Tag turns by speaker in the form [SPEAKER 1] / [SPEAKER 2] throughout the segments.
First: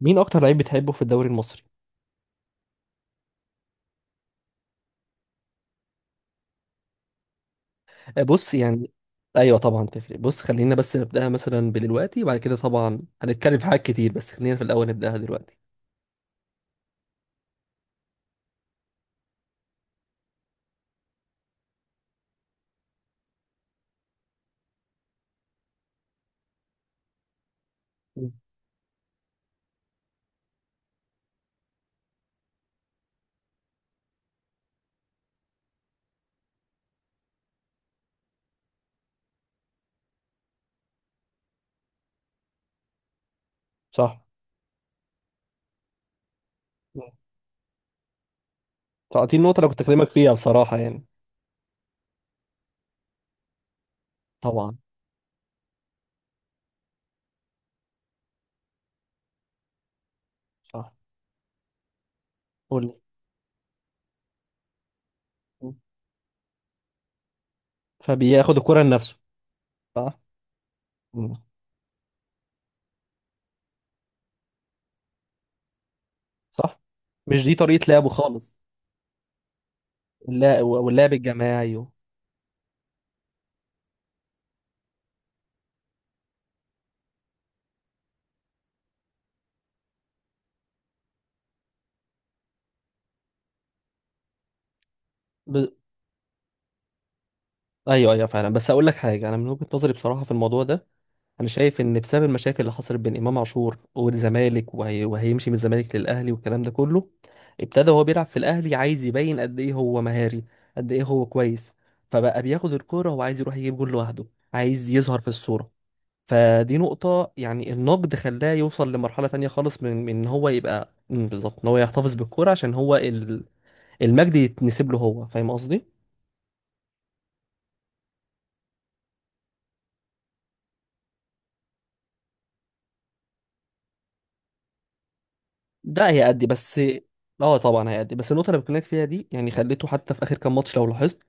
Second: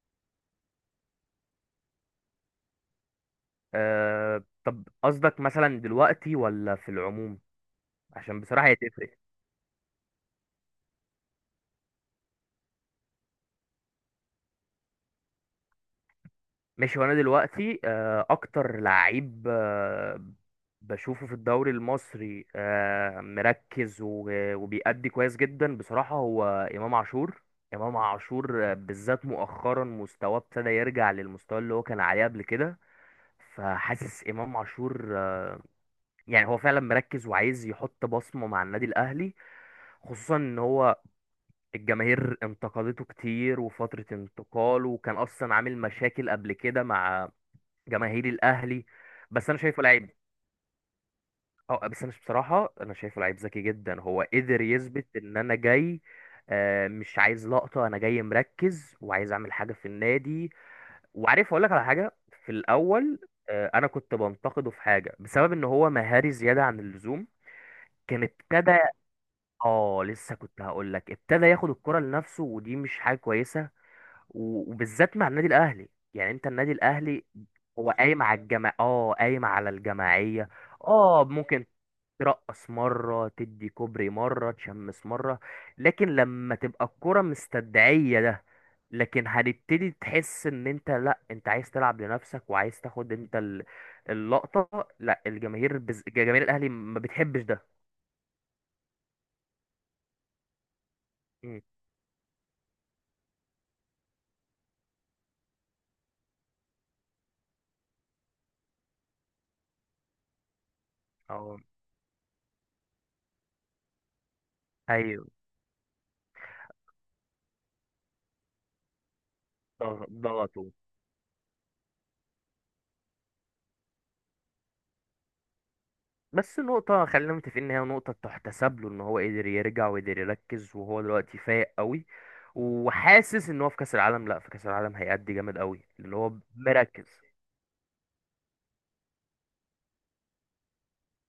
[SPEAKER 1] مين اكتر لعيب بتحبه في الدوري المصري؟
[SPEAKER 2] طب قصدك مثلا دلوقتي ولا في العموم؟
[SPEAKER 1] آه،
[SPEAKER 2] عشان
[SPEAKER 1] بص
[SPEAKER 2] بصراحة هي
[SPEAKER 1] يعني.
[SPEAKER 2] تفرق.
[SPEAKER 1] ايوه طبعا تفرق. بص، خلينا بس نبداها مثلا بدلوقتي، وبعد كده طبعا هنتكلم في حاجات كتير، بس خلينا في الاول نبداها دلوقتي.
[SPEAKER 2] ماشي، وانا دلوقتي اكتر لعيب بشوفه في الدوري المصري مركز وبيأدي كويس جدا بصراحة، هو امام عاشور. امام
[SPEAKER 1] مم.
[SPEAKER 2] عاشور، بالذات مؤخرا مستواه ابتدى يرجع للمستوى اللي هو كان عليه قبل كده. فحاسس امام عاشور يعني هو فعلا مركز وعايز يحط بصمة مع النادي الاهلي، خصوصا ان هو الجماهير انتقدته كتير وفترة
[SPEAKER 1] صح.
[SPEAKER 2] انتقاله، وكان أصلا عامل مشاكل قبل كده
[SPEAKER 1] مم.
[SPEAKER 2] مع جماهير الأهلي.
[SPEAKER 1] تعطيني
[SPEAKER 2] بس
[SPEAKER 1] النقطه
[SPEAKER 2] أنا
[SPEAKER 1] اللي كنت
[SPEAKER 2] شايفه
[SPEAKER 1] اكلمك
[SPEAKER 2] لعيب.
[SPEAKER 1] فيها بصراحه يعني.
[SPEAKER 2] بس أنا بصراحة، شايفه لعيب ذكي جدا، هو قدر
[SPEAKER 1] طبعا.
[SPEAKER 2] يثبت إن أنا جاي. مش عايز لقطة، أنا جاي مركز وعايز أعمل حاجة في النادي.
[SPEAKER 1] صح.
[SPEAKER 2] وعارف أقول لك على حاجة؟ في
[SPEAKER 1] قول لي.
[SPEAKER 2] الأول أنا كنت بنتقده في حاجة بسبب إن
[SPEAKER 1] مم.
[SPEAKER 2] هو مهاري زيادة عن اللزوم. كان
[SPEAKER 1] فبياخد
[SPEAKER 2] ابتدى
[SPEAKER 1] الكره لنفسه.
[SPEAKER 2] اه
[SPEAKER 1] صح.
[SPEAKER 2] لسه كنت هقول لك
[SPEAKER 1] مم.
[SPEAKER 2] ابتدى ياخد الكرة لنفسه، ودي مش حاجة كويسة. وبالذات مع النادي الاهلي، يعني انت النادي
[SPEAKER 1] صح.
[SPEAKER 2] الاهلي
[SPEAKER 1] مش دي طريقه
[SPEAKER 2] هو
[SPEAKER 1] لعبه
[SPEAKER 2] قايم على
[SPEAKER 1] خالص.
[SPEAKER 2] الجماعة، قايم على الجماعية.
[SPEAKER 1] واللعب
[SPEAKER 2] اه ممكن
[SPEAKER 1] الجماعي.
[SPEAKER 2] ترقص مرة، تدي كوبري مرة، تشمس مرة، لكن لما تبقى الكرة مستدعية ده، لكن هنبتدي تحس ان انت لا، انت عايز تلعب لنفسك وعايز تاخد انت اللقطة. لا،
[SPEAKER 1] ب...
[SPEAKER 2] الجماهير جماهير الاهلي ما بتحبش ده.
[SPEAKER 1] ايوه، ايوه، فعلا. بس اقول لك حاجه، انا من وجهه نظري بصراحه في الموضوع ده. انا
[SPEAKER 2] مم.
[SPEAKER 1] شايف ان بسبب المشاكل اللي حصلت بين امام عاشور والزمالك وهيمشي من الزمالك للاهلي والكلام ده كله. ابتدى وهو بيلعب في الاهلي عايز يبين قد ايه هو مهاري، قد ايه هو
[SPEAKER 2] اه،
[SPEAKER 1] كويس. فبقى بياخد الكوره وعايز يروح يجيب جول لوحده، عايز يظهر
[SPEAKER 2] ايوه،
[SPEAKER 1] في الصوره. فدي نقطه، يعني النقد خلاه يوصل لمرحله تانية خالص،
[SPEAKER 2] ده
[SPEAKER 1] من ان
[SPEAKER 2] ده على
[SPEAKER 1] هو
[SPEAKER 2] طول.
[SPEAKER 1] يبقى، بالظبط ان هو يحتفظ بالكوره عشان هو المجد يتنسب له. هو فاهم قصدي.
[SPEAKER 2] بس نقطة، خلينا متفقين إن هي نقطة تحتسب له، إن هو قدر يرجع وقدر يركز، وهو دلوقتي فايق قوي. وحاسس إن هو في كأس العالم، لأ، في كأس العالم هيأدي جامد قوي
[SPEAKER 1] ده
[SPEAKER 2] اللي هو
[SPEAKER 1] هيأدي، بس
[SPEAKER 2] مركز.
[SPEAKER 1] اه طبعا هيأدي. بس النقطة اللي بكلمك فيها دي يعني خليته حتى في آخر كام ماتش لو لاحظت،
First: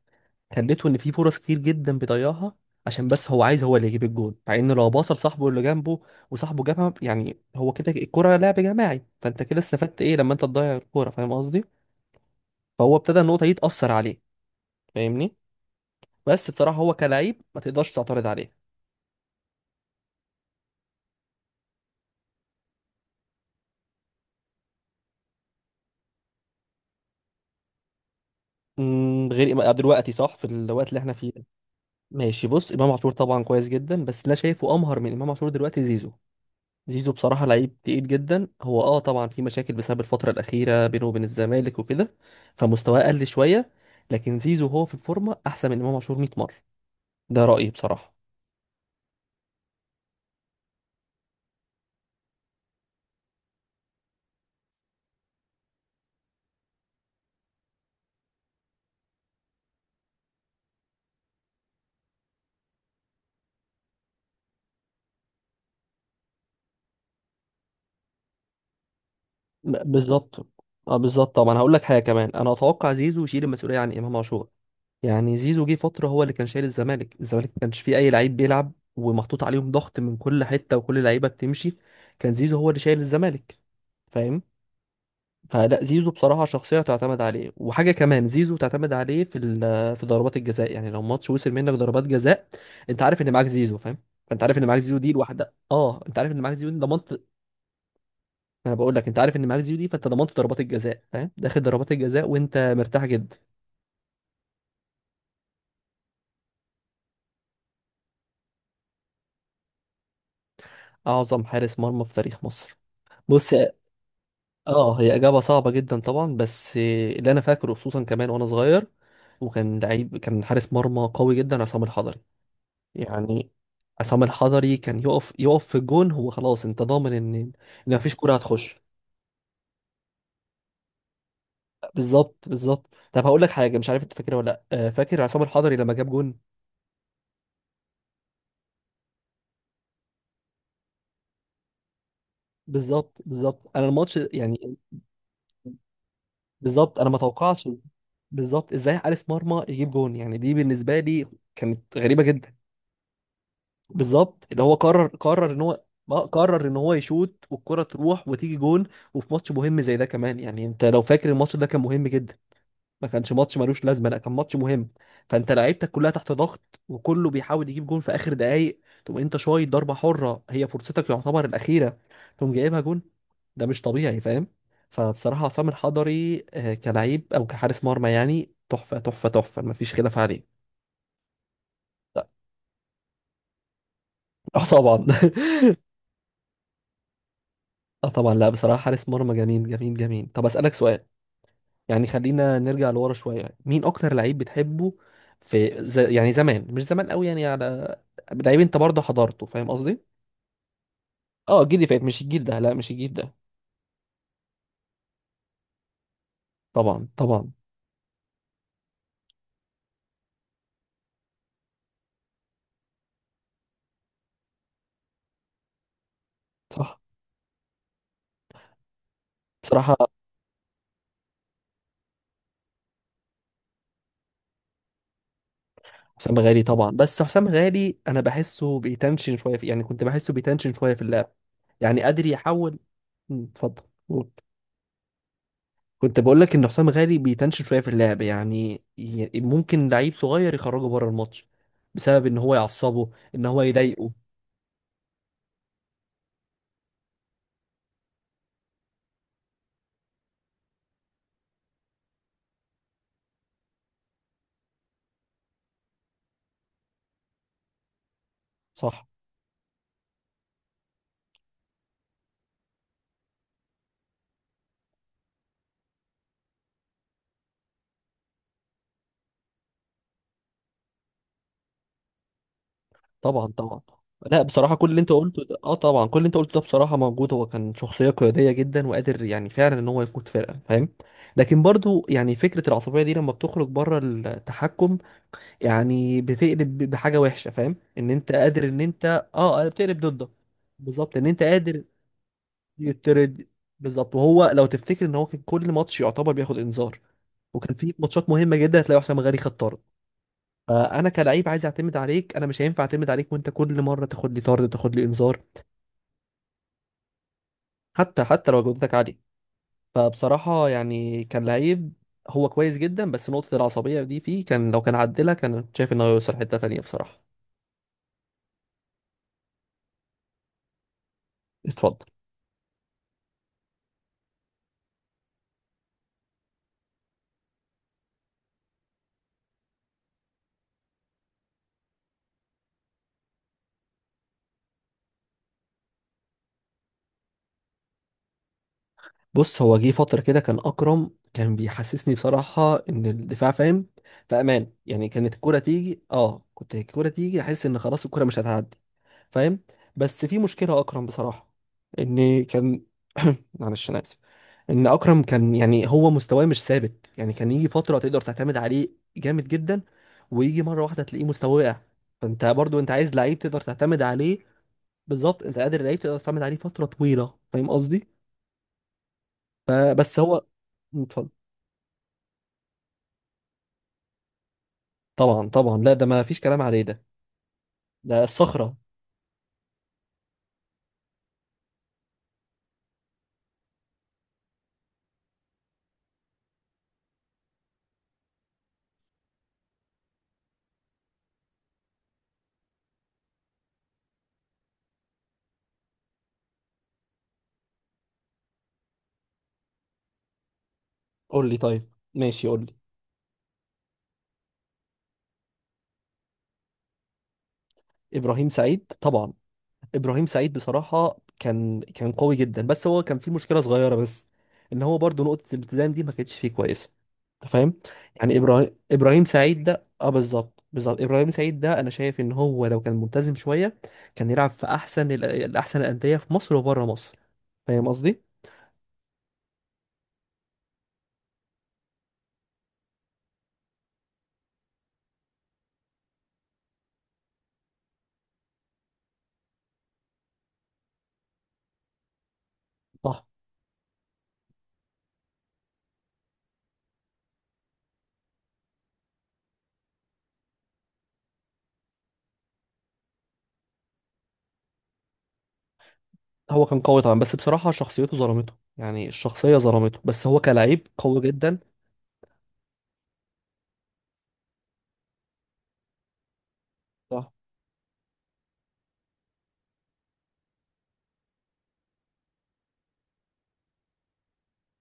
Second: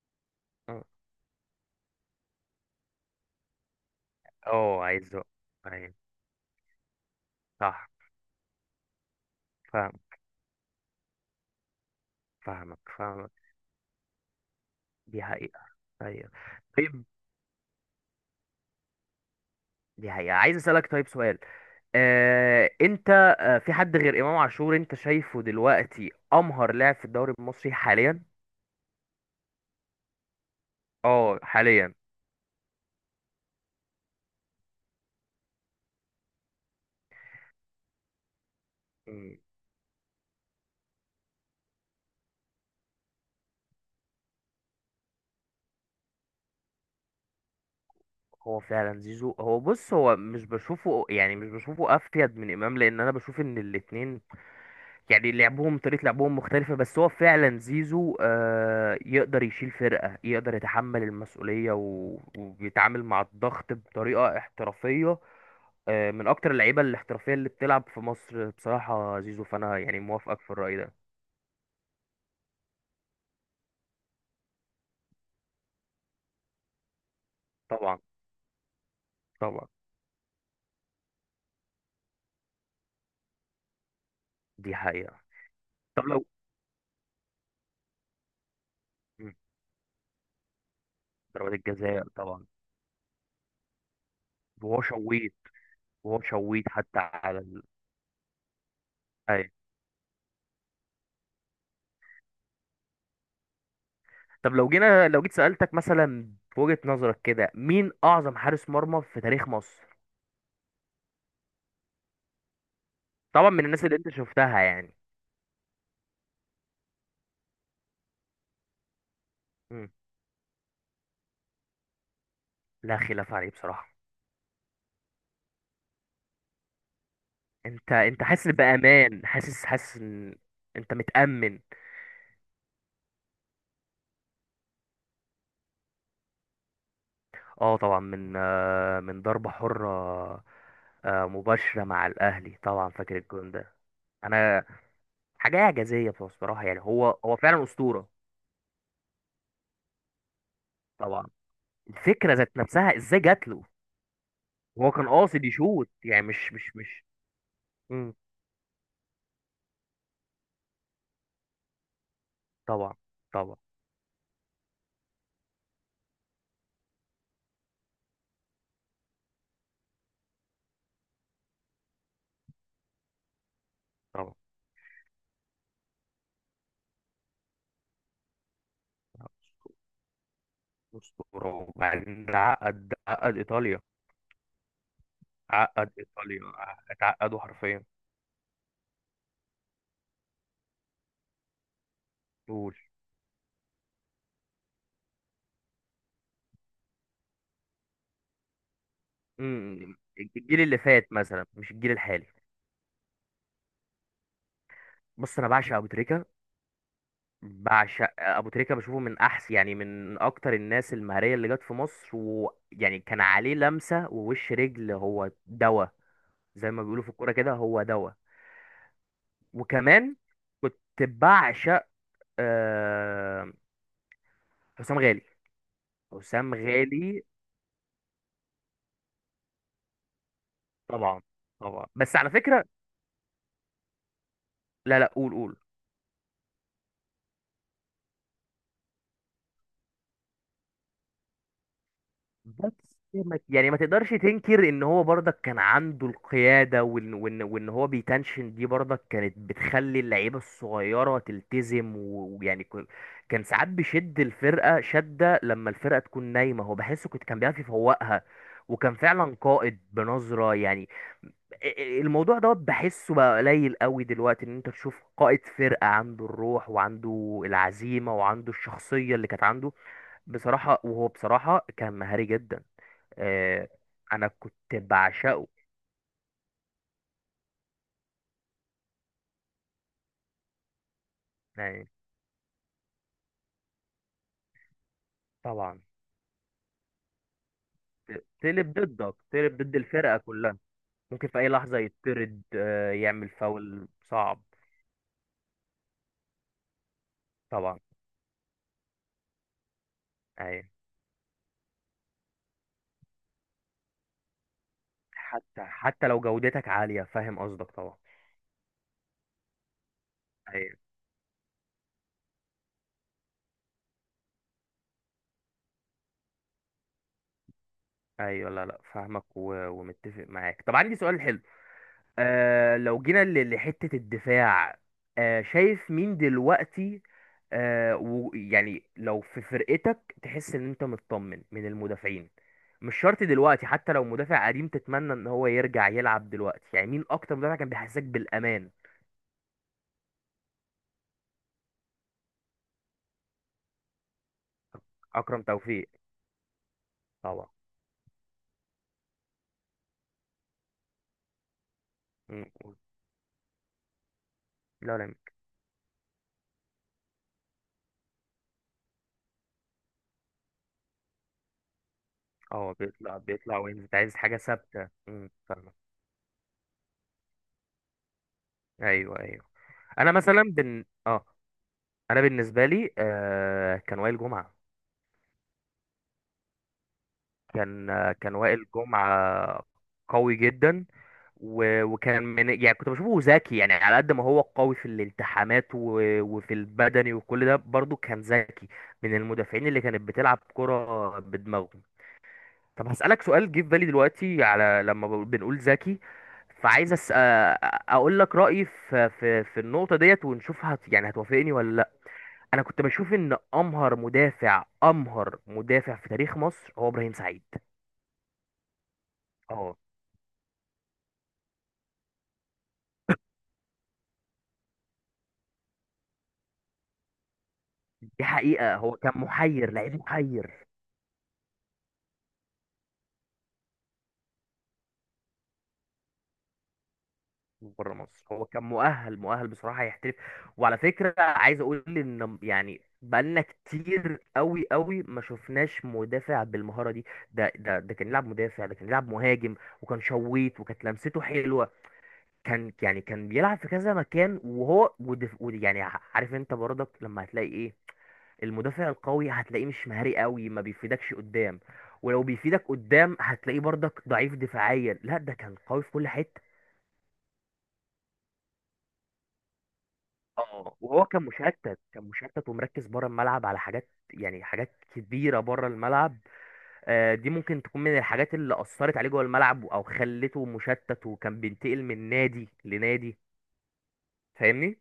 [SPEAKER 2] أه
[SPEAKER 1] خليته ان في فرص كتير جدا بيضيعها، عشان بس هو عايز هو اللي يجيب الجول، مع ان
[SPEAKER 2] أه،
[SPEAKER 1] لو باص
[SPEAKER 2] عايز وقت.
[SPEAKER 1] لصاحبه اللي
[SPEAKER 2] أيوة،
[SPEAKER 1] جنبه وصاحبه جابها، يعني هو
[SPEAKER 2] صح،
[SPEAKER 1] كده الكرة لعب جماعي. فانت كده
[SPEAKER 2] فاهم،
[SPEAKER 1] استفدت ايه لما انت تضيع الكرة؟ فاهم قصدي.
[SPEAKER 2] فاهمك،
[SPEAKER 1] فهو ابتدى
[SPEAKER 2] فاهمك.
[SPEAKER 1] النقطة دي تأثر عليه،
[SPEAKER 2] دي
[SPEAKER 1] فاهمني.
[SPEAKER 2] حقيقة. أيوة،
[SPEAKER 1] بس بصراحة هو
[SPEAKER 2] طيب.
[SPEAKER 1] كلاعب ما تقدرش تعترض عليه.
[SPEAKER 2] دي حقيقة، عايز أسألك طيب سؤال. أنت في حد غير إمام عاشور أنت شايفه دلوقتي أمهر لاعب في الدوري المصري حاليا؟
[SPEAKER 1] غير دلوقتي؟ صح، في الوقت اللي احنا فيه
[SPEAKER 2] أه،
[SPEAKER 1] ده.
[SPEAKER 2] حاليا.
[SPEAKER 1] ماشي، بص، امام عاشور طبعا كويس جدا، بس اللي انا شايفه امهر من امام عاشور دلوقتي زيزو. زيزو بصراحة لعيب تقيل جدا. هو طبعا في مشاكل بسبب الفترة الأخيرة بينه وبين الزمالك وكده، فمستواه قل شوية، لكن زيزو هو في الفورمة أحسن من إمام عاشور 100 مرة. ده رأيي بصراحة.
[SPEAKER 2] هو فعلا زيزو. هو بص، هو مش بشوفه يعني مش بشوفه افيد من امام، لان انا بشوف ان الاتنين يعني لعبهم، طريقة لعبهم مختلفة. بس هو فعلا زيزو، يقدر يشيل فرقة، يقدر يتحمل المسؤولية، وبيتعامل مع الضغط بطريقة احترافية. من اكتر اللعيبة الاحترافية اللي بتلعب في مصر بصراحة زيزو، فانا يعني موافقك
[SPEAKER 1] بالظبط.
[SPEAKER 2] في الرأي ده.
[SPEAKER 1] اه بالظبط. طبعا هقول لك حاجة كمان، أنا أتوقع زيزو يشيل المسؤولية عن إمام عاشور. يعني زيزو جه فترة هو اللي كان شايل الزمالك. الزمالك ما كانش فيه
[SPEAKER 2] طبعا،
[SPEAKER 1] أي لعيب بيلعب، ومحطوط
[SPEAKER 2] طبعا،
[SPEAKER 1] عليهم ضغط من كل حتة، وكل لعيبة بتمشي. كان زيزو هو اللي شايل الزمالك، فاهمني.
[SPEAKER 2] دي حقيقة.
[SPEAKER 1] فلا،
[SPEAKER 2] طب
[SPEAKER 1] زيزو
[SPEAKER 2] لو
[SPEAKER 1] بصراحة شخصية تعتمد عليه. وحاجة كمان، زيزو تعتمد عليه
[SPEAKER 2] مم،
[SPEAKER 1] في في ضربات الجزاء. يعني لو ماتش وصل
[SPEAKER 2] ضربات
[SPEAKER 1] منك ضربات
[SPEAKER 2] الجزاء طبعا.
[SPEAKER 1] جزاء، انت عارف ان معاك زيزو، فاهم؟ فانت عارف ان معاك
[SPEAKER 2] وهو
[SPEAKER 1] زيزو دي
[SPEAKER 2] شويت،
[SPEAKER 1] لوحدها، انت
[SPEAKER 2] وهو
[SPEAKER 1] عارف ان معاك
[SPEAKER 2] شويت
[SPEAKER 1] زيزو دي
[SPEAKER 2] حتى
[SPEAKER 1] ضمنت ما.
[SPEAKER 2] على
[SPEAKER 1] انا بقول لك، انت عارف ان
[SPEAKER 2] أيوة.
[SPEAKER 1] معاك زيزو دي فانت ضمنت ضربات الجزاء، فاهم؟ داخل ضربات الجزاء وانت مرتاح جدا.
[SPEAKER 2] طب لو جينا، لو جيت سألتك مثلا في وجهة نظرك كده، مين أعظم حارس مرمى في تاريخ مصر؟
[SPEAKER 1] اعظم حارس مرمى في تاريخ مصر.
[SPEAKER 2] طبعا
[SPEAKER 1] بص،
[SPEAKER 2] من الناس اللي أنت شفتها يعني.
[SPEAKER 1] اه، هي اجابة صعبة جدا طبعا، بس اللي انا فاكره خصوصا كمان وانا صغير وكان
[SPEAKER 2] مم.
[SPEAKER 1] لعيب، كان حارس مرمى قوي جدا، عصام الحضري.
[SPEAKER 2] لا خلاف عليه
[SPEAKER 1] يعني
[SPEAKER 2] بصراحة.
[SPEAKER 1] عصام الحضري كان يقف، يقف في الجون، هو خلاص انت ضامن ان،
[SPEAKER 2] أنت
[SPEAKER 1] ان مفيش
[SPEAKER 2] أنت
[SPEAKER 1] كوره
[SPEAKER 2] حاسس
[SPEAKER 1] هتخش.
[SPEAKER 2] بأمان، حاسس إن أنت متأمن.
[SPEAKER 1] بالظبط، بالظبط. طب هقول لك حاجه، مش عارف انت فاكرها ولا لا. فاكر عصام الحضري لما جاب جون؟
[SPEAKER 2] أه، طبعا من ضربة حرة، مباشرة مع الأهلي. طبعا فاكر
[SPEAKER 1] بالظبط،
[SPEAKER 2] الجون
[SPEAKER 1] بالظبط.
[SPEAKER 2] ده.
[SPEAKER 1] انا الماتش
[SPEAKER 2] أنا،
[SPEAKER 1] يعني،
[SPEAKER 2] حاجة إعجازية بصراحة، يعني
[SPEAKER 1] بالظبط، انا ما
[SPEAKER 2] هو فعلا
[SPEAKER 1] توقعش.
[SPEAKER 2] أسطورة.
[SPEAKER 1] بالظبط، ازاي حارس مرمى يجيب جون؟ يعني دي بالنسبه لي
[SPEAKER 2] طبعا.
[SPEAKER 1] كانت غريبه
[SPEAKER 2] الفكرة
[SPEAKER 1] جدا.
[SPEAKER 2] ذات نفسها إزاي جات له؟
[SPEAKER 1] بالظبط، اللي هو
[SPEAKER 2] هو
[SPEAKER 1] قرر،
[SPEAKER 2] كان قاصد
[SPEAKER 1] قرر ان هو
[SPEAKER 2] يشوت،
[SPEAKER 1] ما
[SPEAKER 2] يعني مش
[SPEAKER 1] قرر
[SPEAKER 2] مش
[SPEAKER 1] ان هو
[SPEAKER 2] مش
[SPEAKER 1] يشوت والكره
[SPEAKER 2] مم.
[SPEAKER 1] تروح وتيجي جون. وفي ماتش مهم زي ده كمان، يعني انت لو فاكر الماتش ده كان مهم جدا.
[SPEAKER 2] طبعا،
[SPEAKER 1] ما كانش
[SPEAKER 2] طبعا،
[SPEAKER 1] ماتش ملوش لازمه، لا كان ماتش مهم. فانت لعيبتك كلها تحت ضغط، وكله بيحاول يجيب جون في اخر دقايق، تقوم انت شايط ضربه حره هي فرصتك يعتبر الاخيره، تقوم جايبها جون. ده مش طبيعي،
[SPEAKER 2] طبعا،
[SPEAKER 1] فاهم؟ فبصراحه عصام الحضري، كلعيب او كحارس مرمى يعني تحفه، تحفه، تحفه. ما فيش خلاف عليه.
[SPEAKER 2] أسطورة. وبعدين ده عقد، ده عقد إيطاليا،
[SPEAKER 1] اه طبعا.
[SPEAKER 2] عقد إيطاليا، اتعقدوا حرفيا.
[SPEAKER 1] اه طبعا. لا بصراحه حارس مرمى جميل، جميل، جميل. طب اسالك سؤال، يعني خلينا
[SPEAKER 2] قول.
[SPEAKER 1] نرجع لورا شوية. مين أكتر لعيب بتحبه في زي، يعني زمان، مش زمان قوي، يعني على لعيب أنت برضه حضرته، فاهم
[SPEAKER 2] امم
[SPEAKER 1] قصدي؟
[SPEAKER 2] الجيل اللي فات مثلا،
[SPEAKER 1] أه،
[SPEAKER 2] مش
[SPEAKER 1] الجيل اللي
[SPEAKER 2] الجيل
[SPEAKER 1] فات، مش
[SPEAKER 2] الحالي.
[SPEAKER 1] الجيل ده، لا مش الجيل ده.
[SPEAKER 2] بص، أنا بعشق أبو تريكة،
[SPEAKER 1] طبعا، طبعا.
[SPEAKER 2] بعشق أبو تريكة. بشوفه من أحسن يعني من أكتر الناس المهرية اللي جت في مصر، ويعني كان عليه لمسة ووش رجل، هو دواء. زي ما
[SPEAKER 1] صح
[SPEAKER 2] بيقولوا في الكورة كده، هو دواء.
[SPEAKER 1] بصراحة.
[SPEAKER 2] وكمان كنت بعشق آه، حسام غالي،
[SPEAKER 1] حسام
[SPEAKER 2] حسام
[SPEAKER 1] غالي طبعا. بس
[SPEAKER 2] غالي.
[SPEAKER 1] حسام غالي أنا بحسه بيتنشن شوية في، يعني كنت بحسه بيتنشن شوية في
[SPEAKER 2] طبعا،
[SPEAKER 1] اللعب.
[SPEAKER 2] طبعا،
[SPEAKER 1] يعني
[SPEAKER 2] بس
[SPEAKER 1] قادر
[SPEAKER 2] على فكرة.
[SPEAKER 1] يحول. مم، اتفضل. قول.
[SPEAKER 2] لا، لا، قول، قول.
[SPEAKER 1] كنت بقول لك إن حسام غالي بيتنشن شوية في اللعب، يعني ممكن لعيب صغير يخرجه بره الماتش، بسبب إن هو
[SPEAKER 2] بس
[SPEAKER 1] يعصبه، إن هو
[SPEAKER 2] يعني ما تقدرش
[SPEAKER 1] يضايقه.
[SPEAKER 2] تنكر ان هو برضك كان عنده القيادة، وان هو بيتنشن دي برضك كانت بتخلي اللعيبة الصغيرة تلتزم، ويعني كان ساعات بيشد الفرقة شدة لما الفرقة تكون نايمة، هو بحسه كنت كان بيعرف يفوقها. وكان
[SPEAKER 1] صح.
[SPEAKER 2] فعلا قائد بنظرة يعني. الموضوع دوت بحسه بقى قليل قوي دلوقتي، ان انت تشوف قائد فرقة عنده الروح وعنده العزيمة وعنده الشخصية اللي كانت عنده بصراحة. وهو بصراحة كان مهاري جدا.
[SPEAKER 1] طبعا،
[SPEAKER 2] آه،
[SPEAKER 1] طبعا.
[SPEAKER 2] انا
[SPEAKER 1] لا
[SPEAKER 2] كنت
[SPEAKER 1] بصراحة
[SPEAKER 2] بعشقه.
[SPEAKER 1] كل اللي انت قلته ده بصراحة موجود. هو كان شخصية قيادية جدا، وقادر يعني فعلا ان هو يقود فرقة، فاهم؟ لكن
[SPEAKER 2] يعني
[SPEAKER 1] برضو يعني فكرة العصبية دي لما بتخرج بره التحكم،
[SPEAKER 2] طبعا،
[SPEAKER 1] يعني بتقلب بحاجة وحشة، فاهم؟ ان انت قادر
[SPEAKER 2] تقلب
[SPEAKER 1] ان انت،
[SPEAKER 2] ضدك، تقلب
[SPEAKER 1] اه،
[SPEAKER 2] ضد
[SPEAKER 1] بتقلب
[SPEAKER 2] الفرقه
[SPEAKER 1] ضدك.
[SPEAKER 2] كلها.
[SPEAKER 1] بالظبط، ان
[SPEAKER 2] ممكن في
[SPEAKER 1] انت
[SPEAKER 2] اي لحظه
[SPEAKER 1] قادر
[SPEAKER 2] يطرد، يعمل
[SPEAKER 1] يطرد.
[SPEAKER 2] فاول
[SPEAKER 1] بالظبط.
[SPEAKER 2] صعب.
[SPEAKER 1] وهو لو تفتكر ان هو كان كل ماتش يعتبر بياخد انذار، وكان
[SPEAKER 2] طبعا،
[SPEAKER 1] في ماتشات مهمة جدا هتلاقي حسام غالي خد طرد.
[SPEAKER 2] ايوه،
[SPEAKER 1] فانا كلعيب عايز اعتمد عليك، انا مش هينفع اعتمد عليك وانت كل مره تاخد لي طرد، تاخد لي انذار.
[SPEAKER 2] حتى لو جودتك عاليه فاهم قصدك طبعا.
[SPEAKER 1] حتى لو جودتك عاليه. فبصراحه
[SPEAKER 2] ايوه،
[SPEAKER 1] يعني كان لعيب هو كويس جدا، بس نقطه العصبيه دي فيه، كان لو كان عدلها، كان كنت شايف انه هيوصل حته تانية بصراحه.
[SPEAKER 2] ايوه، لا، لا، فاهمك، ومتفق معاك. طب عندي سؤال حلو.
[SPEAKER 1] اتفضل.
[SPEAKER 2] لو جينا لحته الدفاع، شايف مين دلوقتي؟ ويعني لو في فرقتك تحس ان انت مطمن من المدافعين، مش شرط دلوقتي، حتى لو مدافع قديم تتمنى ان هو يرجع يلعب دلوقتي، يعني مين اكتر مدافع كان بيحسسك بالامان؟
[SPEAKER 1] بص، هو جه فتره كده كان اكرم كان بيحسسني بصراحه ان الدفاع، فاهم؟ في امان. يعني كانت
[SPEAKER 2] اكرم
[SPEAKER 1] الكره
[SPEAKER 2] توفيق
[SPEAKER 1] تيجي اه كنت الكره تيجي
[SPEAKER 2] طبعا.
[SPEAKER 1] احس ان خلاص الكره مش هتعدي، فاهم؟ بس في مشكله اكرم بصراحه، ان
[SPEAKER 2] مم.
[SPEAKER 1] كان معلش انا آسف. ان
[SPEAKER 2] لا، لا.
[SPEAKER 1] اكرم كان، يعني هو مستواه مش ثابت. يعني كان يجي فتره تقدر تعتمد عليه جامد جدا، ويجي مره واحده تلاقيه مستواه وقع. فانت
[SPEAKER 2] اه،
[SPEAKER 1] برضو انت عايز
[SPEAKER 2] بيطلع،
[SPEAKER 1] لعيب
[SPEAKER 2] بيطلع
[SPEAKER 1] تقدر
[SPEAKER 2] وينزل. أنت
[SPEAKER 1] تعتمد
[SPEAKER 2] عايز حاجه
[SPEAKER 1] عليه.
[SPEAKER 2] ثابته،
[SPEAKER 1] بالظبط، انت
[SPEAKER 2] فاهمك.
[SPEAKER 1] قادر لعيب تقدر تعتمد عليه فتره طويله، فاهم قصدي؟
[SPEAKER 2] ايوه، ايوه. انا
[SPEAKER 1] فبس هو.
[SPEAKER 2] مثلا بن اه
[SPEAKER 1] اتفضل.
[SPEAKER 2] انا بالنسبه لي كان وائل جمعه.
[SPEAKER 1] طبعا، طبعا. لا ده ما فيش كلام عليه ده.
[SPEAKER 2] كان آه
[SPEAKER 1] ده
[SPEAKER 2] كان وائل
[SPEAKER 1] الصخره.
[SPEAKER 2] جمعه قوي جدا. وكان من يعني كنت بشوفه ذكي، يعني على قد ما هو قوي في الالتحامات وفي البدني وكل ده برضه كان ذكي، من المدافعين اللي كانت بتلعب كرة بدماغهم. طب هسألك سؤال جه في بالي دلوقتي على لما بنقول ذكي. فعايز اقول لك رأيي في النقطة ديت ونشوف يعني
[SPEAKER 1] قول
[SPEAKER 2] هتوافقني
[SPEAKER 1] لي،
[SPEAKER 2] ولا
[SPEAKER 1] طيب،
[SPEAKER 2] لا؟
[SPEAKER 1] ماشي قول
[SPEAKER 2] انا
[SPEAKER 1] لي.
[SPEAKER 2] كنت بشوف ان امهر مدافع، امهر مدافع في تاريخ مصر هو ابراهيم سعيد.
[SPEAKER 1] ابراهيم سعيد، طبعا.
[SPEAKER 2] اه.
[SPEAKER 1] ابراهيم سعيد بصراحه كان قوي جدا. بس هو كان فيه مشكله صغيره بس، ان هو برضو نقطه الالتزام دي ما كانتش فيه كويسه. انت فاهم؟
[SPEAKER 2] دي
[SPEAKER 1] يعني ابراهيم
[SPEAKER 2] حقيقة، هو كان
[SPEAKER 1] ابراهيم سعيد
[SPEAKER 2] محير،
[SPEAKER 1] ده،
[SPEAKER 2] لعيب
[SPEAKER 1] بالظبط،
[SPEAKER 2] محير.
[SPEAKER 1] بالظبط، ابراهيم سعيد ده انا شايف ان هو لو كان ملتزم شويه، كان يلعب في احسن الاحسن الانديه في مصر وبره مصر، فاهم
[SPEAKER 2] بره
[SPEAKER 1] قصدي؟
[SPEAKER 2] مصر، هو كان مؤهل، مؤهل بصراحة، يحترف. وعلى فكرة عايز اقول ان يعني بقالنا كتير قوي قوي ما شفناش مدافع بالمهارة دي. ده كان يلعب مدافع، ده كان يلعب مهاجم. وكان شويت، وكانت لمسته حلوة. كان يعني
[SPEAKER 1] صح.
[SPEAKER 2] كان بيلعب في كذا مكان. وهو يعني عارف انت برضك لما هتلاقي ايه؟ المدافع القوي هتلاقيه مش مهاري قوي، ما بيفيدكش قدام. ولو بيفيدك قدام هتلاقيه برضك ضعيف دفاعيا. لا، ده كان قوي في كل حتة.
[SPEAKER 1] هو كان قوي طبعا، بس بصراحه شخصيته ظلمته. يعني الشخصيه ظلمته، بس هو
[SPEAKER 2] اه،
[SPEAKER 1] كلاعب
[SPEAKER 2] وهو
[SPEAKER 1] قوي
[SPEAKER 2] كان
[SPEAKER 1] جدا.
[SPEAKER 2] مشتت، كان مشتت ومركز بره الملعب على حاجات يعني حاجات كبيره بره الملعب. دي
[SPEAKER 1] صح.
[SPEAKER 2] ممكن تكون من الحاجات اللي اثرت عليه جوه الملعب، او خلته مشتت، وكان بينتقل من نادي لنادي. فاهمني.